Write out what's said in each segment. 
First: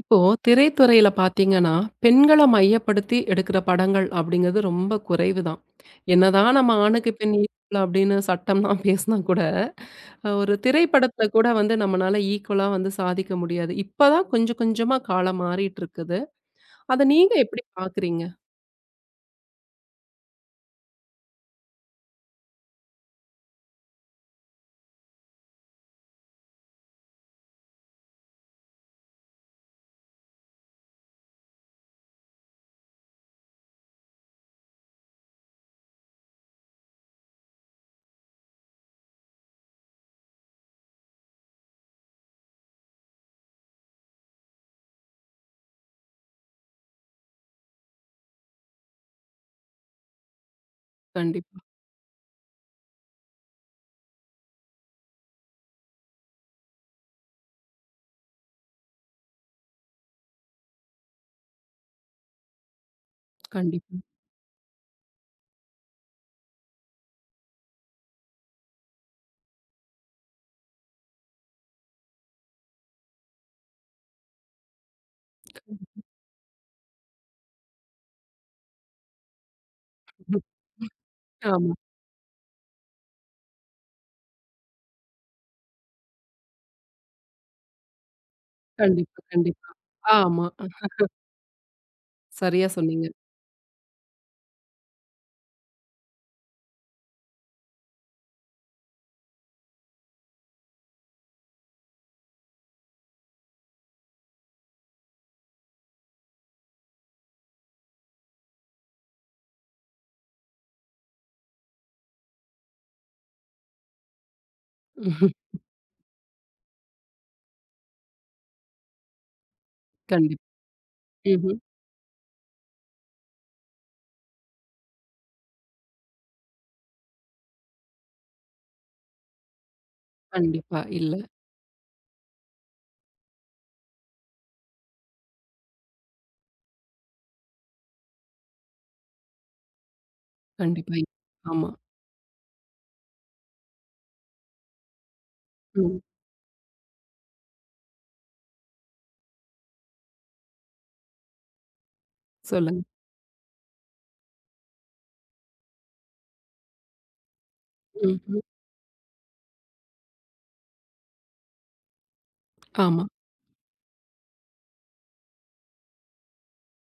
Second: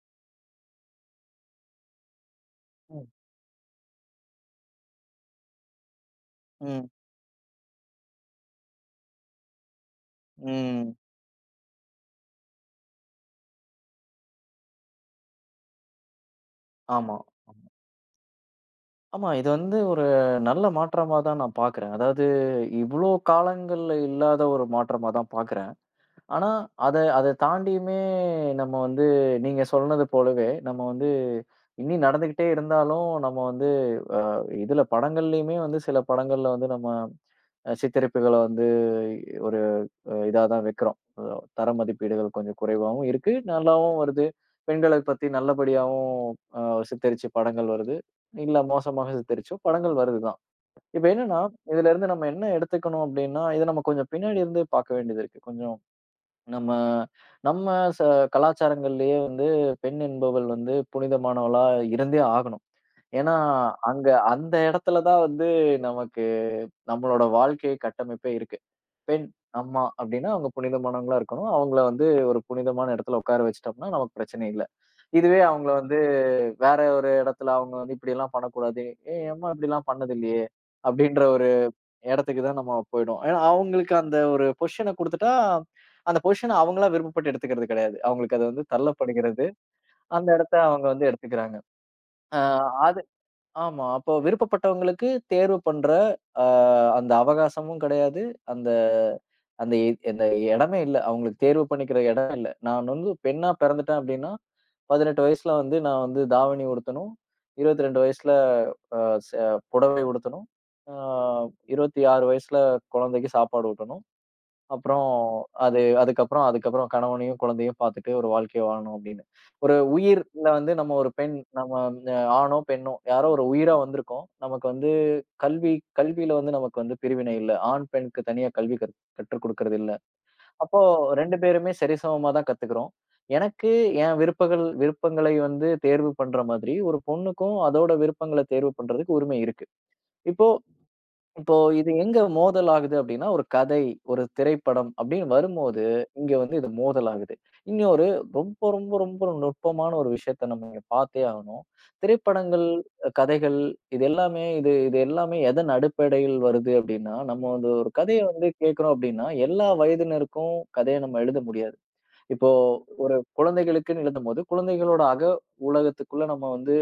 இப்போ திரைத்துறையில பார்த்தீங்கன்னா, பெண்கள ம். மையப்படுத்தி எடுக்கிற படங்கள் அப்படிங்கிறது ரொம்ப குறைவு தான். என்னதான் நம்ம ம். ஆணுக்கு பெண் ஈக்குவல் அப்படின்னு சட்டம்லாம் பேசினா கூட, ஒரு ம். திரைப்படத்துல கூட வந்து நம்மனால ஈக்குவலா வந்து சாதிக்க முடியாது. இப்பதான் கொஞ்சம் கொஞ்சமா காலம் மாறிட்டு இருக்குது. அத ஆமா. நீங்க எப்படி பார்க்குறீங்க? ஆமா. இது வந்து ஒரு நல்ல மாற்றமா தான் நான் பார்க்குறேன். அதாவது இவ்ளோ காலங்கள்ல இல்லாத ஒரு மாற்றமா தான் பார்க்குறேன். ஆனா, அத அத தாண்டியுமே நம்ம வந்து நீங்க சொன்னது போலவே நம்ம வந்து இனி நடந்துகிட்டே இருந்தாலும் நம்ம வந்து இதுல படங்கள்லயுமே வந்து சில படங்கள்ல வந்து நம்ம சித்தரிப்புகள வந்து ஒரு இதா தான் வைக்கிறோம். தர மதிப்பீடுகள் கொஞ்சம் குறைவாவும் இருக்கு. நல்லாவும் வருது. பெண்களை பத்தி நல்லபடியாவும் அ சித்தரிச்ச படங்கள் வருது. இல்ல மோசமாக சித்தரிச்சும் படங்கள் வருது தான். இப்ப என்னன்னா, கண்டிப்பா, இதுல இருந்து நம்ம என்ன எடுத்துக்கணும் அப்டின்னா, இத நம்ம கொஞ்சம் பின்னாடி இருந்து பார்க்க வேண்டியது இருக்கு. கொஞ்சம் நம்ம நம்ம ச கலாச்சாரங்கள்லயே வந்து பெண் என்பவள் வந்து புனிதமானவளா இருந்தே ஆகணும். ஏன்னா, கண்டிப்பா. அங்க அந்த இடத்துல தான் வந்து நமக்கு நம்மளோட வாழ்க்கை கட்டமைப்பே இருக்கு. பெண் அம்மா அப்டின்னா, அவங்க புனிதமானவங்களா இருக்கணும். அவங்கள வந்து ஒரு புனிதமான இடத்துல உட்கார வச்சுட்டோம்னா, நமக்கு பிரச்சனை இல்ல. இதுவே அவங்கள வந்து வேற ஒரு இடத்துல அவங்க வந்து இப்படிலாம் பண்ணக்கூடாது. "ஏய் அம்மா இப்படிலாம் பண்ணது ம். இல்லையே!" அப்படின்ற ஒரு ஆமா. இடத்துக்கு தான் நம்ம போயிடும். ஏன்னா, அவங்களுக்கு அந்த ஒரு பொசிஷன குடுத்துட்டா, அந்த பொசிஷன அவங்களா விருப்பப்பட்டு எடுத்துக்கிறது கிடையாது. அவங்களுக்கு அது வந்து கண்டிப்பா, தள்ளப்படுகிறது. கண்டிப்பா. அந்த ஆமா. இடத்த அவங்க வந்து எடுத்துக்கிறாங்க. அ சரியா சொன்னீங்க. ஆமா. அப்போ விருப்பப்பட்டவங்களுக்கு தேர்வு பண்ற அ அந்த அவகாசமும் கிடையாது. அந்த அந்த எ அந்த இடமே இல்ல. அவங்களுக்கு தேர்வு பண்ணிக்கிற இடம் இல்ல. நான் வந்து பெண்ணா பிறந்துட்டேன் அப்டின்னா, 18 வயசுல வந்து நான் வந்து தாவணி உடுத்தணும். 22 வயசுல அ ச புடவை உடுத்தணும். அ 26 வயசுல குழந்தைக்கு சாப்பாடு ஊட்டணும். அப்புறம் ம்ஹும். அது அதுக்கப்புறம் அதுக்கப்புறம் கணவனையும், குழந்தையும் பார்த்துட்டு ஒரு வாழ்க்கைய வாழணும் அப்படின்னு. ஒரு கண்டிப்பா. உயிர்ல வந்து நம்ம ஒரு பெண் ம்ஹ்ம். நம்ம ஆணோ, பெண்ணோ யாரோ ஒரு உயிரா வந்திருக்கோம். நமக்கு வந்து கல்வி கல்வியில வந்து நமக்கு வந்து பிரிவினை இல்ல. ஆண், பெண்ணுக்கு தனியா கல்வி கற்றுக் கொடுக்கிறது இல்ல. கண்டிப்பா. அப்போ இல்ல. 2 பேருமே சரிசமமா தான் கத்துக்கிறோம். எனக்கு என் விருப்பங்களை வந்து தேர்வு பண்ற மாதிரி, ஒரு பொண்ணுக்கும் அதோட விருப்பங்கள தேர்வு பண்றதுக்கு உரிமை இருக்கு. இப்போ கண்டிப்பா. இப்போ ஆமா. இது எங்க மோதல் ஆகுது அப்டின்னா, ஒரு கதை, ஒரு திரைப்படம் அப்டின்னு வரும்போது, ம். இங்க வந்து இது மோதல் ஆகுது. இன்னொரு ரொம்ப ரொம்ப ரொம்ப நுட்பமான ஒரு விஷயத்த நம்ம இங்க பார்த்தே ஆகணும். திரைப்படங்கள், சொல்லுங்க. கதைகள் இது எல்லாமே இது இது எல்லாமே எதன் அடிப்படையில் வருது அப்டின்னா, நம்ம வந்து ஒரு கதைய ம்ஹ்ம். வந்து கேட்கிறோம் அப்டின்னா, எல்லா வயதினருக்கும் கதைய நம்ம எழுத முடியாது. இப்போ ஆமா. ஒரு குழந்தைகளுக்குன்னு எழுதும்போது, குழந்தைகளோட உலகத்துக்குள்ள நம்ம வந்து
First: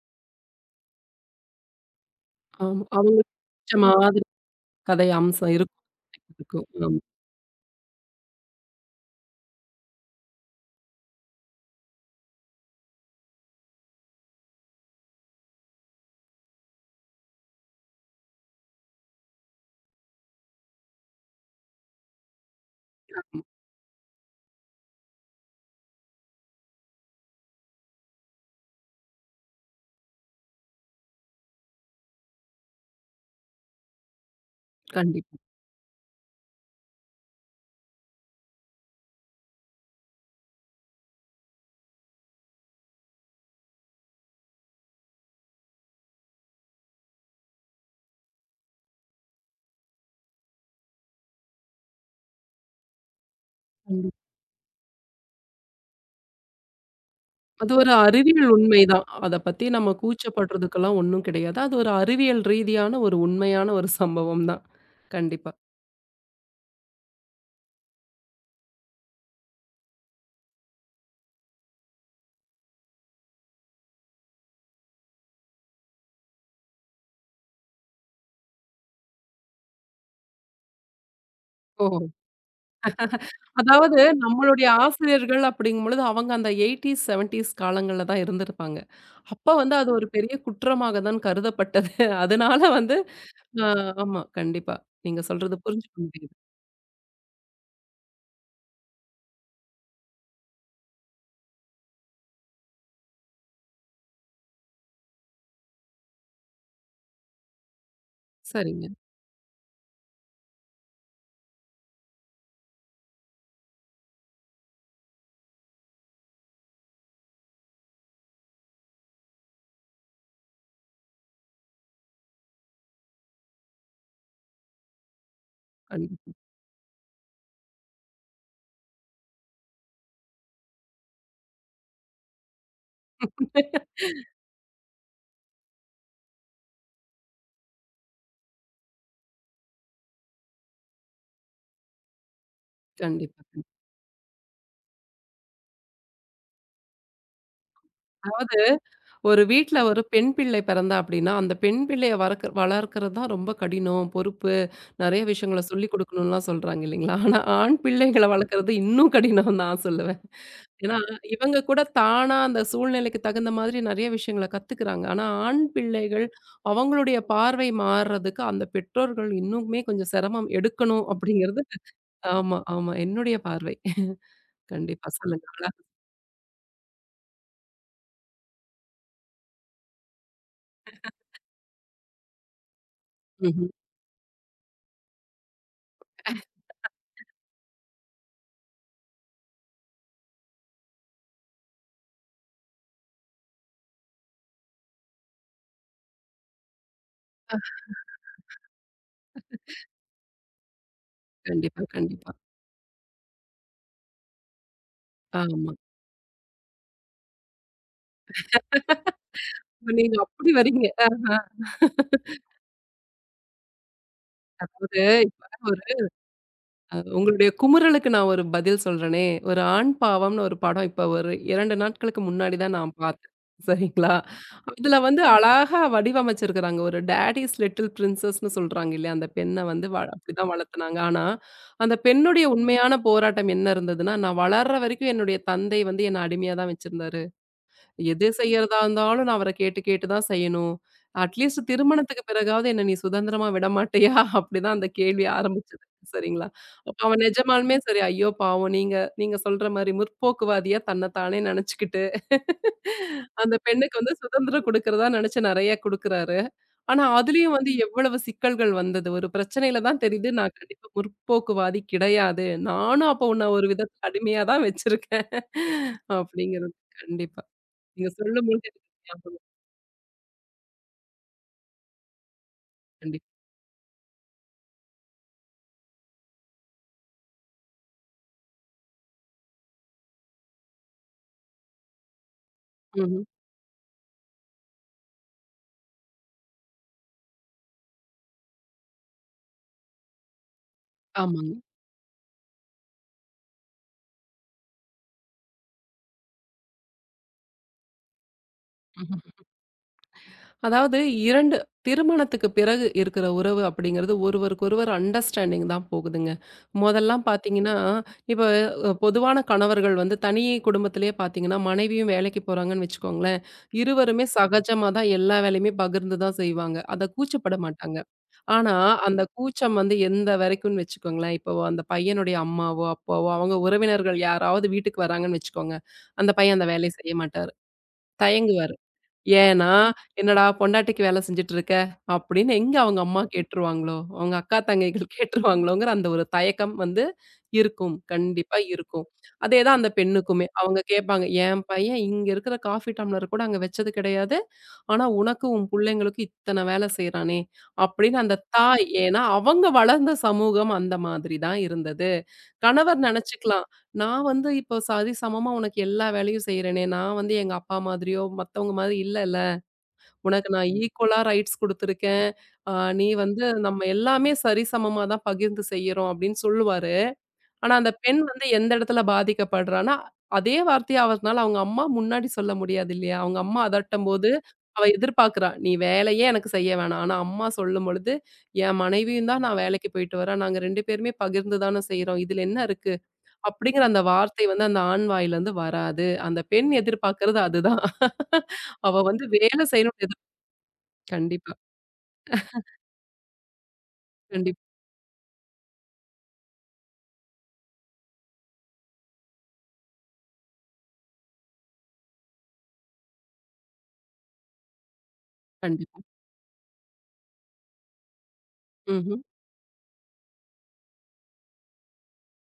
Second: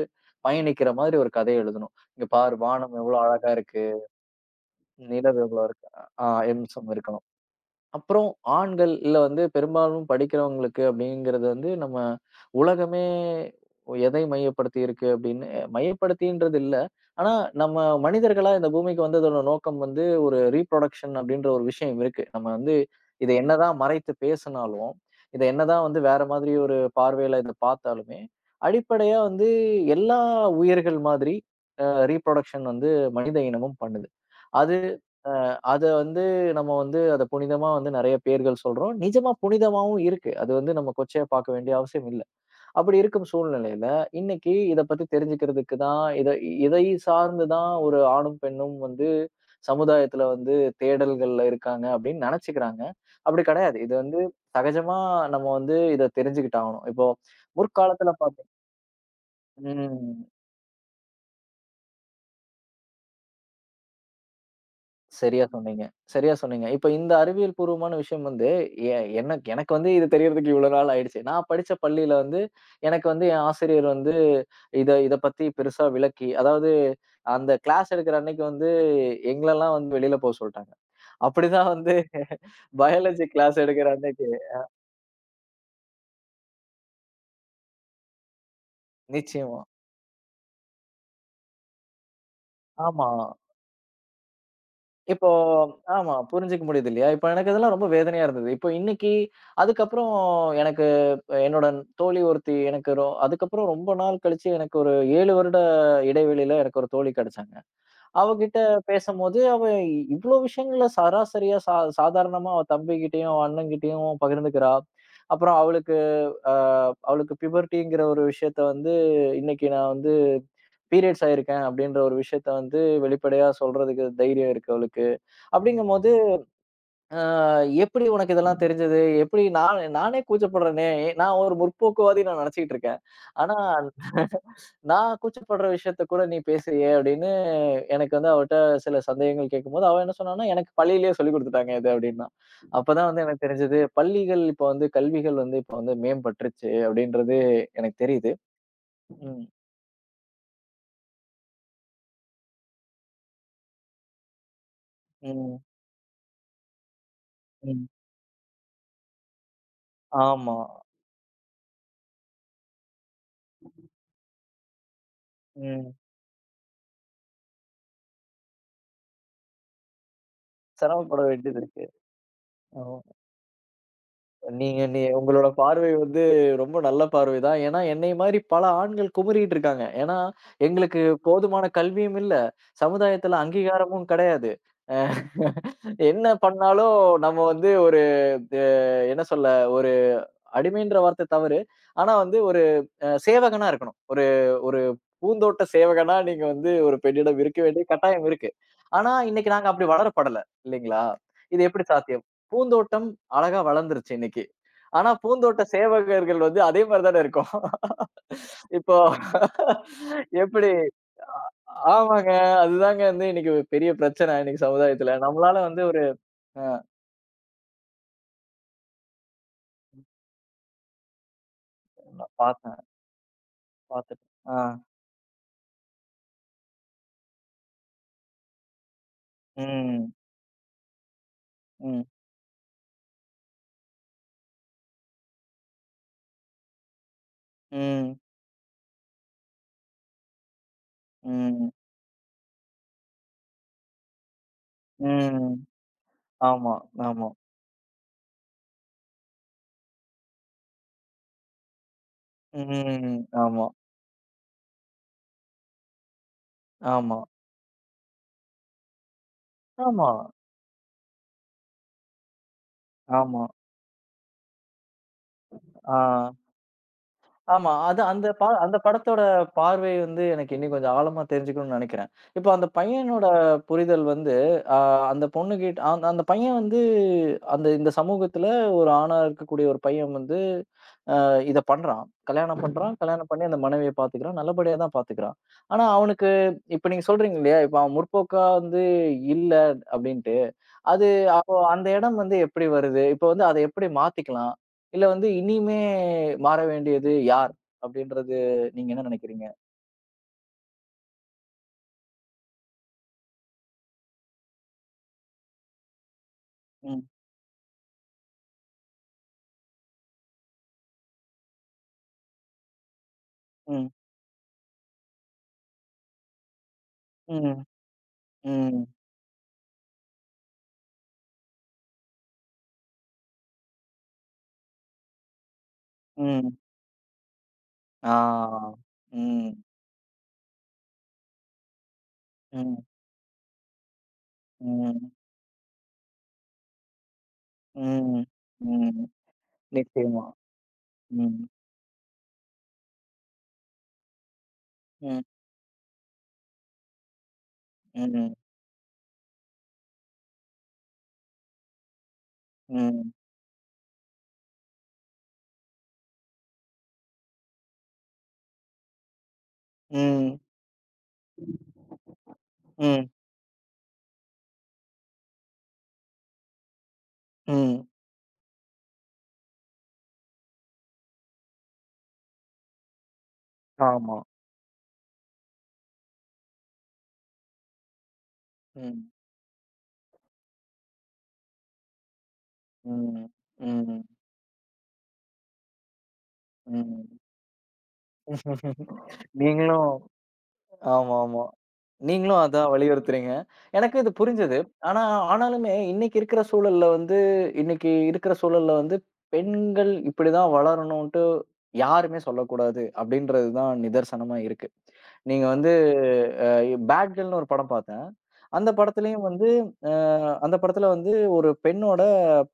பயணிக்கிற மாதிரி ஒரு கதைய எழுதணும். "இங்க பாரு ஆமா. வானம் எவ்ளோ அவங்களுக்கு அழகா புடிச்ச இருக்கு. மாதிரி கதை அம்சம் நிலவுகளா இருக்கும். இருக்கு." ஆ இருக்கும். எம்சம் ஆமா, இருக்கலாம். அப்புறம் ஆண்கள் இல்ல வந்து பெரும்பாலும் படிக்கிறவங்களுக்கு அப்படிங்கிறது வந்து நம்ம உலகமே எதை மையப்படுத்தி இருக்கு அப்படின்னு மையப்படுத்தின்றது இல்ல. ஆனா நம்ம மனிதர்களா இந்த பூமிக்கு வந்ததோட நோக்கம் வந்து ஒரு ரீப்ரொடக்ஷன் அப்படின்ற ஒரு விஷயம் இருக்கு. நம்ம வந்து இத ஆமா. என்னதான் மறைத்து பேசினாலும், இத என்னதான் வந்து வேற மாதிரி ஒரு பார்வையில இத பார்த்தாலுமே, அடிப்படையா வந்து எல்லா உயிர்கள் மாதிரி அ ரீப்ரொடக்ஷன் வந்து மனித இனமும் பண்ணுது. அது அ கண்டிப்பா, அத வந்து நம்ம வந்து அத புனிதமா வந்து நெறைய பேர்கள் சொல்றோம். நிஜமா புனிதமாவும் இருக்கு. அது வந்து நம்ம கொச்சையா பார்க்க வேண்டிய அவசியம் இல்ல. அப்படி இருக்கும் சூழ்நிலையில, இன்னைக்கு இத பத்தி தெரிஞ்சுக்கிறதுக்கு தான், இத இதை சார்ந்து தான் ஒரு ஆணும், பெண்ணும் வந்து சமுதாயத்துல வந்து தேடல்கள்ல இருக்காங்க அப்படின்னு நெனச்சுக்கிறாங்க. அப்படி கெடையாது. இது கண்டிப்பா. வந்து சகஜமா நம்ம வந்து இத தெரிஞ்சுக்கிட்டாகணும். இப்போ அது ஒரு முற்காலத்துல அறிவியல் பாத்தீங் உண்மைதான். அத பத்தி நம்ம ம். கூச்சப்படுறதுக்கெல்லாம் ஒண்ணும் கிடையாது. அது ஒரு அறிவியல் ரீதியான ஒரு உண்மையான ஒரு சம்பவம் தான். சரியா கண்டிப்பா. சொன்னீங்க, சரியா சொன்னீங்க. இப்ப இந்த அறிவியல் பூர்வமான விஷயம் வந்து, எ எனக்கு எனக்கு வந்து இது தெரியறதுக்கு இவ்வளோ நாள் ஆயிடுச்சு. நான் படிச்ச பள்ளியில வந்து, எனக்கு வந்து என் ஆசிரியர் வந்து இத இத பத்தி பெருசா விளக்கி, அதாவது அந்த கிளாஸ் எடுக்கிற அன்னைக்கு வந்து எங்களெல்லாம் வந்து வெளியில போ சொல்ட்டாங்க. அப்படிதான் ஓ! வந்து பயாலஜி கிளாஸ் எடுக்கிற அதாவது அன்னைக்கு நம்மளுடைய ஆசிரியர்கள் அப்படிங்கும்பொழுது, அவங்க அந்த 80ஸ், 70ஸ் காலங்கள்ல தான் இருந்திருப்பாங்க. அப்ப நிச்சயமா. வந்து அது ஒரு பெரிய குற்றமாக தான் கருதப்பட்டது. அதனால வந்து ஆமா. அ ஆமா, கண்டிப்பா. நீங்க இப்போ சொல்றது புரிஞ்சுக்க ஆமா முடியுது. புரிஞ்சுக்க முடியுது இல்லையா? இப்போ எனக்கு இதெல்லாம் ரொம்ப வேதனையா இருந்தது. இப்போ இன்னைக்கு அதுக்கப்புறம் எனக்கு என்னோட தோழி ஒருத்தி எனக்கு அதுக்கப்புறம் ரொம்ப நாள் கழிச்சு எனக்கு ஒரு 7 வருட இடைவெளியில எனக்கு ஒரு தோழி கிடைச்சாங்க. அவகிட்ட சரிங்க. பேசம்போது அவ இவ்ளோ விஷயங்கள சராசரியா சாதாரணமா அவ தம்பிகிட்டயும், அவ அண்ணன்கிட்டயும் பகிர்ந்துக்கிறா. அப்புறம் அவளுக்கு அ அவளுக்கு பிபர்ட்டிங்கிற ஒரு விஷயத்த வந்து இன்னைக்கு நான் வந்து பீரியட்ஸ் ஆயிருக்கேன் அப்படின்ற ஒரு விஷயத்த வந்து வெளிப்படையா சொல்றதுக்கு தைரியம் இருக்கு அவளுக்கு. அப்படிங்கும்போது கண்டிப்பா. எப்படி உனக்கு இதெல்லாம் தெரிஞ்சது? எப்படி நான் நானே கூச்சப்படுறேனே! நான் ஒரு முற்போக்குவாதி நான் நினச்சுக்கிட்டு இருக்கேன். ஆனா, நான் கூச்சப்படுற விஷயத்த கூட நீ பேசுறியே! அப்படின்னு எனக்கு வந்து அவட்ட சில சந்தேகங்கள் கேட்கும்போது, அவ என்ன சொன்னான்னா, எனக்கு பள்ளியிலேயே சொல்லிக் குடுத்துட்டாங்க இது அப்படின்னா. அப்பதான் வந்து கண்டிப்பா. எனக்கு தெரிஞ்சது, பள்ளிகள் இப்ப வந்து கல்விகள் வந்து இப்ப வந்து மேம்பட்டுருச்சு அப்படின்றது எனக்கு தெரியுது. அதாவது ஒரு ம், வீட்ல ஒரு பெண் பிள்ளை பிறந்தா அப்படின்னா, அந்த பெண் பிள்ளைய வளர்க்கிறது தான் ரொம்ப கடினம், பொறுப்பு. நெறைய ம், விஷயங்கள சொல்லிக் குடுக்கணும்லாம் சொல்றாங்க இல்லைங்களா? ஆனா, ஆண் ம். பிள்ளைகள வளர்க்கறது இன்னும் கடினம்னு நான் சொல்லுவேன். ஆமா. ஏன்னா, இவங்க கூட தானா அந்த சூழ்நிலைக்கு தகுந்த மாதிரி நெறைய விஷயங்கள கத்துக்கிறாங்க. ஆனா, ஆண் ம். பிள்ளைகள் அவங்களுடைய பார்வை மாறுறதுக்கு அந்த பெற்றோர்கள் இன்னுமே கொஞ்சம் சிரமம் எடுக்கணும் சிரமப்பட வேண்டியது அப்படிங்கிறது இருக்கு. ஆமா, ஆமா. ஆமா. என்னுடைய பார்வை. நீங்க நீ கண்டிப்பா. சொல்லுங்க. உங்களோட பார்வை வந்து ரொம்ப நல்ல பார்வை தான். ஏன்னா, என்னைய மாரி பல ஆண்கள் குமுறிட்டு இருக்காங்க. ஏன்னா, எங்களுக்கு போதுமான கல்வியும் இல்ல. சமுதாயத்துல ம்ஹ்ம். அங்கீகாரமும் கிடையாது. அ என்ன பண்ணாலும் நம்ம வந்து ஒரு அ என்ன சொல்ல ஒரு அடிமைன்ற வார்த்தை தவறு. ஆனா வந்து ஒரு சேவகனா இருக்கணும். ஒரு ஒரு பூந்தோட்ட சேவகனா நீங்க வந்து ஒரு பெண்ணிடம் இருக்க வேண்டிய கட்டாயம் இருக்கு. ஆனா, இன்னைக்கு நாங்க அப்படி வளரப்படல இல்லைங்களா? இது எப்படி கண்டிப்பா, சாத்தியம்? கண்டிப்பா. பூந்தோட்டம் அழகா வளர்ந்துருச்சு இன்னைக்கு. ஆனா பூந்தோட்ட ஆமா. சேவகர்கள் வந்து அதே மாரி தானே இருக்கோம். இப்போ இப்ப நீங்க அப்படி எப்படி வர்றீங்க. ஆ ஆமாங்க. அதுதாங்க வந்து இன்னைக்கு ஒரு பெரிய பிரச்சனை இன்னைக்கு அதாவது சமுதாயத்துல. நம்மளால இப்ப ஒரு வந்து ஒரு அ உங்களுடைய குமுறலுக்கு நான் ஒரு பதில் சொல்றேனே! ஒரு ஆண் பாவம்ன்னு ஒரு படம் இப்ப ஒரு 2 நாட்களுக்கு நான் முன்னாடி தான் பார்த்தேன், நான் பார்த்தேன். சரிங்களா? பார்த்துட்டேன். ஆ. அதுல வந்து அழகா வடிவமைச்சிருக்கிறாங்க. ஒரு டாடிஸ் லிட்டில் பிரின்சஸ்ன்னு சொல்றாங்க இல்லையா? அந்த பெண்ண வந்து ம். அப்படிதான் வளர்த்துனாங்க. ஆனா, அந்த ம். பெண்ணுடைய உண்மையான போராட்டம் என்ன இருந்ததுன்னா, நான் வளர்ற வரைக்கும் என்னுடைய தந்தை வந்து என்ன அடிமையா தான் வச்சிருந்தாரு. ம். எது செய்யறதா இருந்தாலும் நான் அவர கேட்டு கேட்டு தான் செய்யணும். அட்லீஸ்ட் ம். திருமணத்துக்கு பிறகாவது என்ன நீ சுதந்திரமா விடமாட்டியா? அப்படிதான் அந்த கேள்வி ம். ஆரம்பிச்சது. சரிங்களா? ஆமா, அப்ப அவன் ஆமா. நிஜமாலுமே சரி, ஐயோ பாவம் நீங்க நீங்க சொல்ற மாரி முற்போக்குவாதியா தன்ன தானே நெனச்சுக்கிட்டு, ம். அந்த ஆமா, பெண்ணுக்கு வந்து சுதந்திரம் குடுக்கிறதா நெனச்சு நெறைய குடுக்குறாரு. ஆனா ஆமா, அதுலயும் வந்து எவ்வளவு சிக்கல்கள் வந்தது. ஒரு பிரச்சனையில தான் ஆமா, தெரியுது நான் கண்டிப்பா முற்போக்குவாதி கிடையாது. நானும் அப்ப ஆமா. உன்ன ஒரு விதத்துல அடிமையா தான் வச்சிருக்கேன். ஆ. அப்படிங்கிறது. கண்டிப்பா. ஆமா. அது நீங்க அந்த சொல்லும்போது அந்த எனக்கு படத்தோட ஞாபகம் வருது. பார்வை வந்து எனக்கு இன்னும் கொஞ்சம் ஆழமா தெரிஞ்சுக்கணும்னு நெனைக்கிறேன். இப்போ அந்த பையனோட கண்டிப்பா. புரிதல் வந்து, அ அந்த பொண்ணுகிட்ட அந்த அந்த பையன் வந்து அந்த இந்த சமூகத்துல ஒரு ஆணா இருக்கக்கூடிய ஒரு பையன் வந்து இத பண்றான். கல்யாணம் பண்றான். ம்ஹ்ம். கல்யாணம் பண்ணி அந்த மனைவிய பாத்துக்கிறான். நல்லபடியா தான் பாத்துக்கிறான். ஆனா அவனுக்கு இப்ப நீங்க சொல்றீங்க இல்லையா? இப்ப அவன் முற்போக்கா வந்து இல்ல அப்டின்ட்டு. அது ஆமாங்க. அப்போ அந்த இடம் வந்து எப்படி வருது? இப்போ வந்து அத எப்படி மாத்திக்கலாம்? இல்ல வந்து இனிமே மாற வேண்டியது யார்? அப்படின்றது நீங்க என்ன ம்ஹ்ம். நினைக்கிறீங்க? அதாவது 2 திருமணத்துக்கு பிறகு இருக்கிற உறவு அப்படிங்கிறது ஒருவருக்கொருவர் அண்டர்ஸ்டாண்டிங் தான் போகுதுங்க. ம், மொதல்லாம் பார்த்தீங்கன்னா, இப்ப பொதுவான கணவர்கள் வந்து தனி குடும்பத்திலேயே பார்த்தீங்கன்னா, மனைவியும் வேலைக்கு போறாங்கன்னு வச்சுக்கோங்களேன், ம், இருவருமே சகஜமா தான் எல்லா வேலையுமே பகிர்ந்து தான் செய்வாங்க. அத கூச்சப்பட ம், மாட்டாங்க. ஆனா, ம், அந்த கூச்சம் வந்து எந்த வரைக்கும்னு வச்சுக்கோங்களேன், இப்போ அந்த பையனுடைய அம்மாவோ, அப்பாவோ அவங்க உறவினர்கள் யாராவது வீட்டுக்கு வராங்கன்னு வச்சுக்கோங்க, அந்த பையன் ம். அந்த வேலைய செய்ய மாட்டாரு. தயங்குவாரு. ஆ. ம், ஏன்னா, "என்னடா பொண்டாட்டிக்கு வேல செஞ்சுட்டு இருக்க" அப்படின்னு எங்க ம், அவங்க அம்மா கேட்டுருவாங்களோ, அவங்க அக்கா தங்கைகள் ம், கேட்டுருவாங்களோங்கிற அந்த ஒரு தயக்கம் வந்து இருக்கும். ம், கண்டிப்பா ம். இருக்கும். அதேதான் அந்த நிச்சயமா. பெண்ணுக்குமே. அவங்க கேட்பாங்க, ம், "என் பையன் இங்க இருக்கிற காஃபி டம்ளர் கூட அங்க வச்சது கிடையாது. ஆனா ம், உனக்கு, உன் புள்ளைங்களுக்கும் இத்தன வேல செய்றானே" ம், அப்படின்னு ம், அந்த தாய் ஏன்னா அவங்க வளர்ந்த சமூகம் அந்த மாதிரி தான் இருந்தது. கணவர் ம், நெனச்சுக்கலாம், "நான் வந்து இப்போ சரிசமமா உனக்கு எல்லா வேலையும் செய்றேனே, நான் வந்து எங்க அப்பா மாதிரியோ, மத்தவங்க மாதிரி இல்லல" ம், உனக்கு நான் ஈக்குவலா ரைட்ஸ் குடுத்துருக்கேன். அ நீ வந்து நம்ம எல்லாமே சரிசமமா தான் பகிர்ந்து செய்யுறோம் அப்படின்னு சொல்லுவாரு. ஆனா ம். அந்த பெண் வந்து எந்த இடத்துல பாதிக்கப்படுறான்னா, அதே வார்த்தைய அவர்னால அவங்க அம்மா முன்னாடி சொல்ல முடியாது இல்லையா? அவங்க அம்மா ஆமா. அதட்டும்போது அவ எதிர்பார்க்கிறா. நீ வேலையே எனக்கு செய்ய வேணாம். ஆனா அம்மா சொல்லும்பொழுது, என் ம், மனைவியும் தான் நான் வேலைக்கு போயிட்டு வரேன். நாங்க 2 பேருமே பகிர்ந்து தான செய்றோம். இதுல என்ன இருக்கு? ம், அப்படிங்கிற அந்த ம், வார்த்தை வந்து அந்த ஆண் வாயிலருந்து வராது. அந்த பெண் ம். எதிர்பார்க்கிறது அதுதான். அவ வந்து வேலை நீங்களும் செய்யணும்னு எதிர் ஆமா, ஆமா. கண்டிப்பா. நீங்களும் அதான் வலியுறுத்துறீங்க. எனக்கு இது புரிஞ்சது. கண்டிப்பா, ஆனா, ஆனாலுமே இன்னைக்கு இருக்கிற சூழல்ல வந்து இன்னைக்கு இருக்கிற சூழல்ல வந்து பெண்கள் இப்படிதான் வளரணும்ன்ட்டு யாருமே சொல்லக்கூடாது அப்படின்றது தான் நிதர்சனமா இருக்கு. நீங்க வந்து கண்டிப்பா. அ பேட் கேர்ள்னு ஒரு படம் பார்த்தேன். அந்த ம்ஹ்ம். படத்துலயும் வந்து அ அந்த படத்துல வந்து ஒரு பெண்ணோட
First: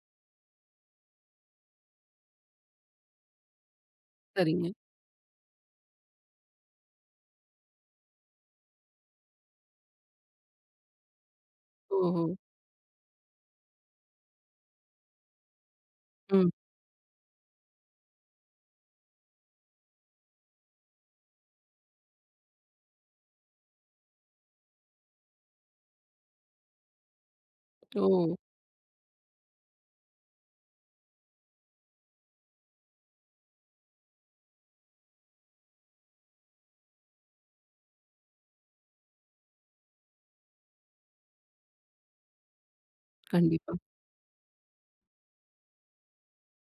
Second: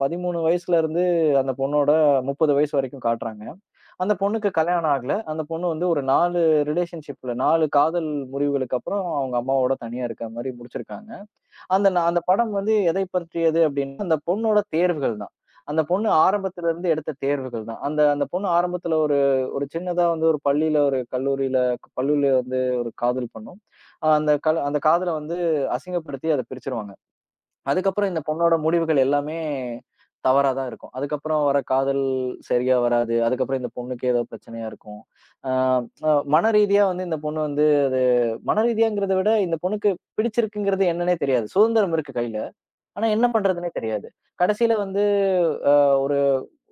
13 வயசுல இருந்து அந்த பொண்ணோட 30 வயசு வரைக்கும் காட்டுறாங்க. அந்த பொண்ணுக்கு சரிங்க. கல்யாணம் ஆகல. அந்த பொண்ணு வந்து ஒரு 4 ரிலேஷன்ஷிப்ல 4 காதல் முறிவுகளுக்கு அப்புறம் அவங்க அம்மாவோட தனியா இருக்கிற மாரி முடிச்சிருக்காங்க. அந்த அந்த ஓஹோ! படம் வந்து எதை பற்றியது அப்டின்னா, அந்த பொண்ணோட தேர்வுகள் தான். அந்த பொண்ணு ம். ஆரம்பத்துல இருந்து எடுத்த தேர்வுகள் தான். அந்த அந்த பொண்ணு ஆரம்பத்துல ஒரு ஒரு சின்னதா வந்து ஒரு பள்ளியில, ஒரு கல்லூரியில பள்ளியில வந்து ஒரு காதல் பண்ணும். அந்த அந்த காதல வந்து அசிங்கப்படுத்தி அத பிரிச்சுருவாங்க. ஓ! அதுக்கப்புறம் இந்த பொண்ணோட முடிவுகள் எல்லாமே தவறா தான் இருக்கும். அதுக்கப்புறம் வர காதல் சரியா வராது. அதுக்கப்புறம் இந்த பொண்ணுக்கு ஏதோ பிரச்சனையா இருக்கும். அ அ மனரீதியா வந்து இந்த பொண்ணு வந்து அது மனரீதியாங்கிறத விட இந்த பொண்ணுக்கு பிடிச்சிருக்குங்கிறது என்னன்னே தெரியாது. சுதந்திரம் இருக்கு கையில. ஆனா என்ன பண்றதுன்னே கண்டிப்பா. தெரியாது. கடைசியில வந்து அ ஒரு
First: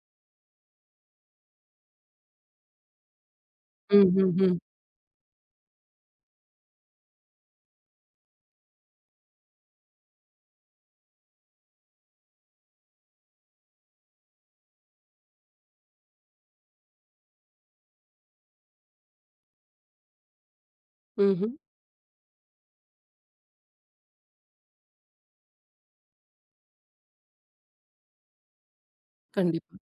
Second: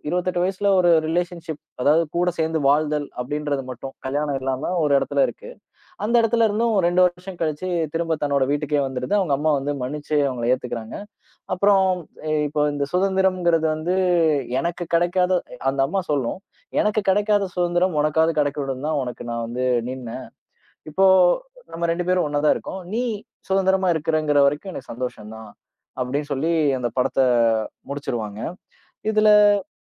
28 வயசுல ஒரு ரிலேஷன்ஷிப் அதாவது கூட சேர்ந்து வாழ்தல் அப்படின்றது மட்டும். ம், ம், கல்யாணம் ம். இல்லாம ஒரு இடத்துல இருக்கு. அந்த இடத்துல இருந்தும் 2 வருஷம் கழிச்சு திரும்ப தன்னோட வீட்டுக்கே வந்துருது. அவங்க அம்மா வந்து மன்னிச்சு அவங்கள ஏத்துக்குறாங்க. அப்புறம் இப்போ இந்த சுதந்திரம்ங்கிறது வந்து எனக்கு கிடைக்காத அந்த அம்மா சொல்லும். "எனக்கு கிடைக்காத சுதந்திரம் உனக்காவது கிடைக்கணும்னு தான் உனக்கு நான் வந்து நின்னேன். இப்போ ம்ஹ்ம். நம்ம 2 பேரும் ஒண்ணா தான் இருக்கோம். நீ சுதந்திரமா இருக்கிறங்கிற வரைக்கும் எனக்கு சந்தோஷம் தான்." அப்படின்னு சொல்லி அந்த படத்த முடிச்சிருவாங்க. இதுல கண்டிப்பா.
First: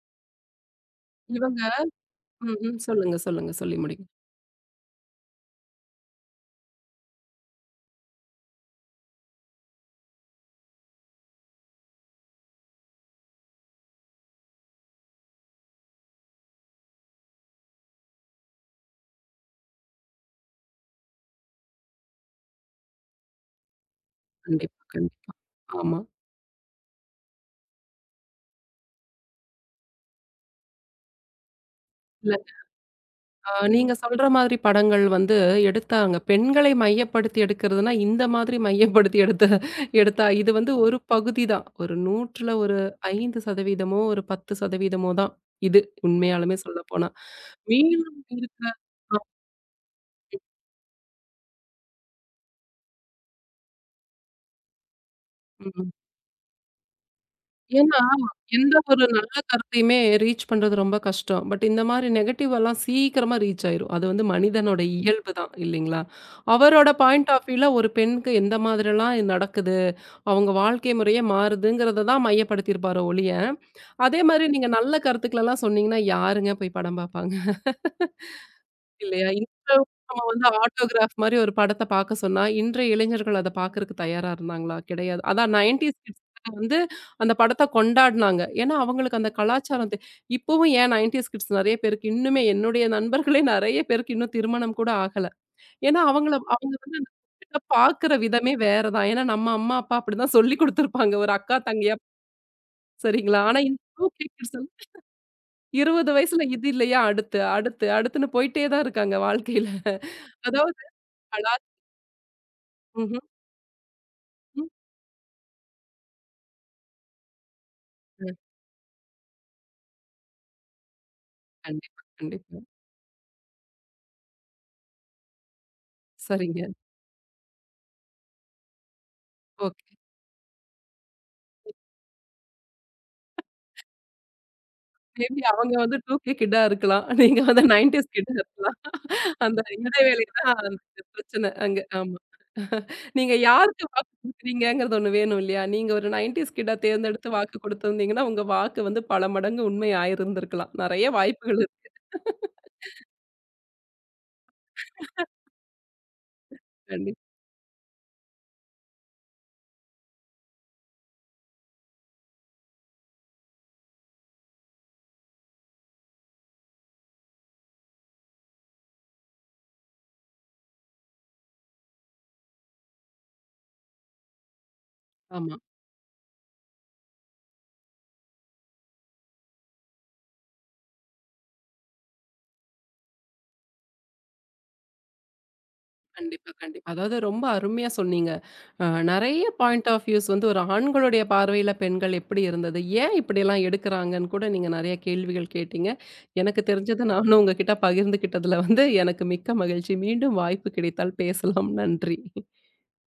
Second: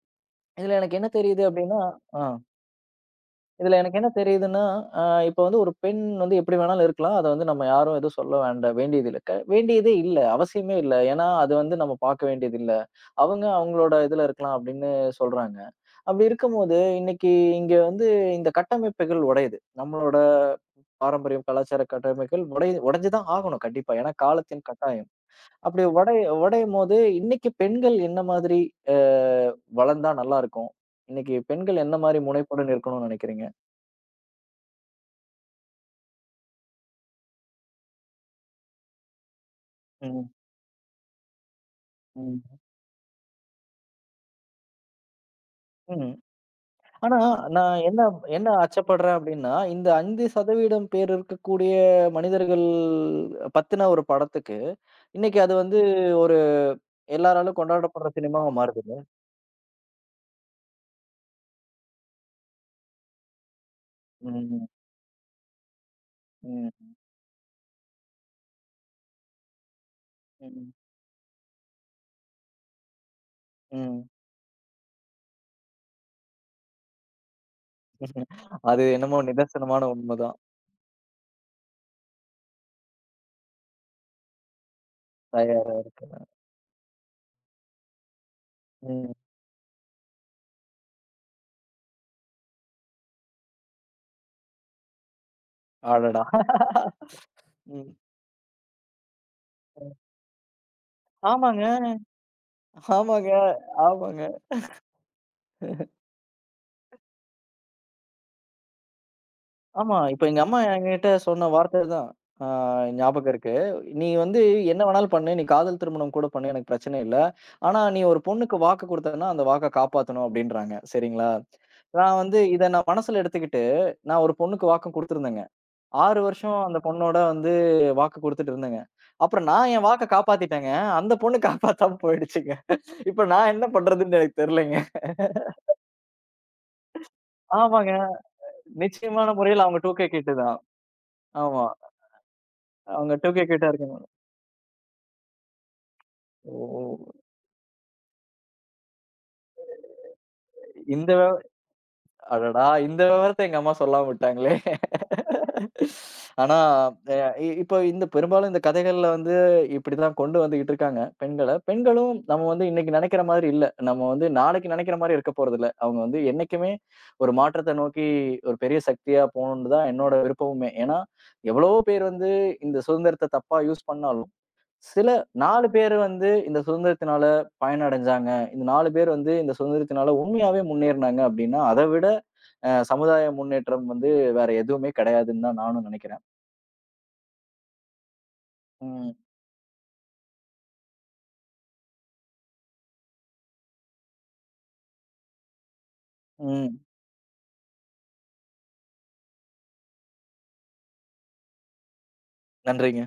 இதுல எனக்கு என்ன தெரியுது இவங்க அப்படின்னா ஆ. ம்ஹ்ம். சொல்லுங்க, சொல்லுங்க. சொல்லி இதுல எனக்கு முடிங்க. என்ன தெரியுதுன்னா, அ இப்ப வந்து ஒரு பெண் வந்து எப்படி வேணாலும் இருக்கலாம். அத வந்து நம்ம யாரும் எதுவும் சொல்ல வேண்டியதில்ல. வேண்டியதே இல்ல. அவசியமே இல்ல. ஏன்னா, அது வந்து நம்ம பார்க்க வேண்டியதில்ல. அவங்க அவங்களோட இதுல இருக்கலாம் அப்படின்னு சொல்றாங்க. அப்படி இருக்கும்போது, இன்னைக்கு இங்க வந்து இந்த கட்டமைப்புகள் உடையுது. நம்மளோட பாரம்பரியம், கலாச்சார கட்டமைப்புகள் உடைஞ்சு தான் ஆகணும் கண்டிப்பா. ஏன்னா காலத்தின் கண்டிப்பா, கட்டாயம். கண்டிப்பா. அப்படி ஆமா. உடையும்போது இன்னைக்கு பெண்கள் என்ன மாதிரி அ வளர்ந்தா நல்லா இருக்கும்? இன்னைக்கு பெண்கள் என்ன மாரி இல்ல முனைப்புடன் இருக்கணும்னு நினைக்கிறீங்க? நீங்க சொல்ற மாதிரி படங்கள் வந்து எடுத்தாங்க. பெண்களை மையப்படுத்தி எடுக்கிறதுனா, இந்த மாதிரி மையப்படுத்தி எடுத்தா ம், இது வந்து ஒரு பகுதி தான். ஒரு 100ல ம், ஒரு 5% ஒரு 10%மோ தான். இது ம். உண்மையாலுமே சொல்லப்போனா. ஆனா, நான் என்ன மீதம் என்ன இருக்கிற ஆச்சப்படுறேன் அ. அப்டின்னா, இந்த 5% பேர் இருக்கக்கூடிய மனிதர்கள் பத்தின ஒரு படத்துக்கு, இன்னைக்கு அது வந்து ம். ஒரு எல்லாராலும் ஏன்னா, கொண்டாடப்படுற சினிமாவா எந்த மாறுதுல்ல. ஒரு நல்ல கருத்தையுமே ரீச் பண்றது ரொம்ப கஷ்டம். பட் இந்த மாரி நெகட்டிவ் எல்லாம் சீக்கிரமா ரீச் ஆயிரும். அது வந்து ம், மனிதனோட இயல்பு தான் இல்லைங்களா? ம், அவரோட பாயிண்ட் ஆஃப் வியூல ஒரு பெண்ணுக்கு எந்த மாதிரிலாம் இது நடக்குது, அவங்க ம், வாழ்க்கை முறையே மாறுதுங்கிறத தான் மையப்படுத்தியிருப்பாரே ஒழிய, ம். அதே மாரி நீங்க நல்ல கருத்துக்களெல்லாம் சொன்னீங்கன்னா, யாருங்க போய் படம் பார்ப்பாங்க? அது என்னமோ இல்லையா? இப்ப நிதர்சனமான நம்ம உண்மதான். வந்து ஆட்டோகிராஃப் மாரி ஒரு படத்த பாக்க சொன்னா, இன்றைய இளைஞர்கள் அத பாக்கறக்கு தயாரா இருந்தாங்களா? கிடையாது. அதான் தயாரா 90ஸ் கிட்ஸ் இருக்கேன். வந்து அந்த படத்த கொண்டாடுனாங்க. ஏன்னா, ம். அவங்களுக்கு அந்த கலாச்சாரம் இப்பவும் ஏன் 90ஸ் கிட்ஸ் நெறைய பேருக்கு இன்னுமே என்னுடைய நண்பர்களே நெறைய பேருக்கு இன்னும் திருமணம் கூட ஆகல. ஏன்னா, அடடா! அவங்கள அவங்க வந்து அந்த கிட்ட ம். பாக்குற விதமே வேற தான். ஏன்னா, நம்ம அம்மா, அப்பா அப்படிதான் சொல்லிக் குடுத்துருப்பாங்க. ஒரு அக்கா, ஆமாங்க, தங்கையா ஆமாங்க, சரிங்களா? ஆனா, ஆமாங்க. 20 வயசுல இது இல்லையா, அடுத்து, அடுத்து, அடுத்துன்னு போயிட்டே தான் இருக்காங்க வாழ்க்கையில. ஆமா. இப்ப எங்க அம்மா அதாவது என்கிட்ட சொன்ன கலா வார்த்தை தான். ஆ ம்ஹ்ம். ஞாபகம் இருக்கு. "நீ வந்து ம். என்ன வேணாலும் பண்ணு. நீ காதல் திருமணம் கூட பண்ணு. எனக்கு பிரச்சனை இல்ல. ஆனா நீ ஒரு ம். பொண்ணுக்கு வாக்கு குடுத்தன்னா, அந்த வாக்க காப்பாத்தணும்" அப்படின்றாங்க. சரிங்களா? கண்டிப்பா, நான் வந்து கண்டிப்பா. இத நான் மனசுல எடுத்துக்கிட்டு, நான் ஒரு பொண்ணுக்கு வாக்கு குடுத்திருந்தேங்க. 6 வருஷம் சரிங்க. அந்த பொண்ணோட வந்து வாக்கு குடுத்துட்டு இருந்தேங்க. அப்புறம் நான் ஓகே. என் வாக்க காப்பாத்திட்டேங்க. அந்த பொண்ணு காப்பாத்தாம போயிடுச்சுங்க. இப்ப நான் என்ன பண்றதுன்னு எனக்கு தெரியலங்க. மேபி அவங்க வந்து 2K கிட்டா இருக்கலாம். நீங்க வந்து ஆமாங்க. 90ஸ் கிட்டா இருக்கலாம். நிச்சயமான அந்த முறையில அவங்க 2K இடைவேளை கிட்டு தான் தான். அந்த பிரச்சனை ஆமா. அங்க. ஆமா. அவங்க நீங்க 2K கிட்டா யாருக்கு இருக்காங்க. வாக்கு குடுக்குறீங்கங்கிறது ஒண்ணு வேணும் இல்லையா? நீங்க ஒரு 90ஸ் கிட்டா ஓ! தேர்ந்தெடுத்து வாக்கு குடுத்திருந்தீங்கன்னா, உங்க வாக்கு வந்து பல மடங்கு உண்மை ஆயிருந்திருக்கலாம். நெறைய இந்த விவ வாய்ப்புகள் இருக்கு. அடடா! இந்த விவரத்த எங்க அம்மா சொல்லாம விட்டாங்களே! ஆனா, அ கண்டிப்பா. இ இப்போ இந்த பெரும்பாலும் இந்த கதைகள்ல வந்து இப்படிதான் கொண்டு வந்துகிட்டு இருக்காங்க, பெண்கள. பெண்களும் நம்ம வந்து இன்னைக்கு நெனைக்கிற மாதிரி இல்ல. நம்ம வந்து நாளைக்கு நெனைக்கிற மாரி இருக்க போறதில்ல. அவங்க வந்து என்னைக்குமே ஒரு மாற்றத்த நோக்கி ஒரு பெரிய சக்தியா போணும்னு தான் என்னோட விருப்பமுமே. ஏன்னா, எவ்வளவோ பேர் வந்து இந்த சுதந்திரத்த தப்பா யூஸ் பண்ணாலும் சில ஆமா. 4 பேரு வந்து இந்த சுதந்திரத்தினால பயனடைஞ்சாங்க. இந்த 4 பேர் வந்து இந்த சுதந்திரத்தினால உண்மையாவே முன்னேறுனாங்க அப்டின்னா, அத விட சமுதாய முன்னேற்றம் வந்து வேற எதுவுமே கிடையாதுன்னு தான் நானும் நெனைக்கிறேன். கண்டிப்பா, கண்டிப்பா. அதாவது ரொம்ப அருமையா சொன்னீங்க. அ ம், நெறைய பாயிண்ட் ஆஃப் வியூஸ் வந்து ஒரு ஆண்களுடைய பார்வையில பெண்கள் எப்படி இருந்தது? ஏன் இப்படியெல்லாம் எடுக்குறாங்கன்னு கூட நீங்க நெறைய கேள்விகள் கேட்டீங்க. எனக்கு ம். தெரிஞ்சத நானும் உங்ககிட்ட பகிர்ந்துக்கிட்டதுல வந்து எனக்கு மிக்க மகிழ்ச்சி. மீண்டும் வாய்ப்பு கிடைத்தால் பேசலாம். நன்றி. நன்றிங்க.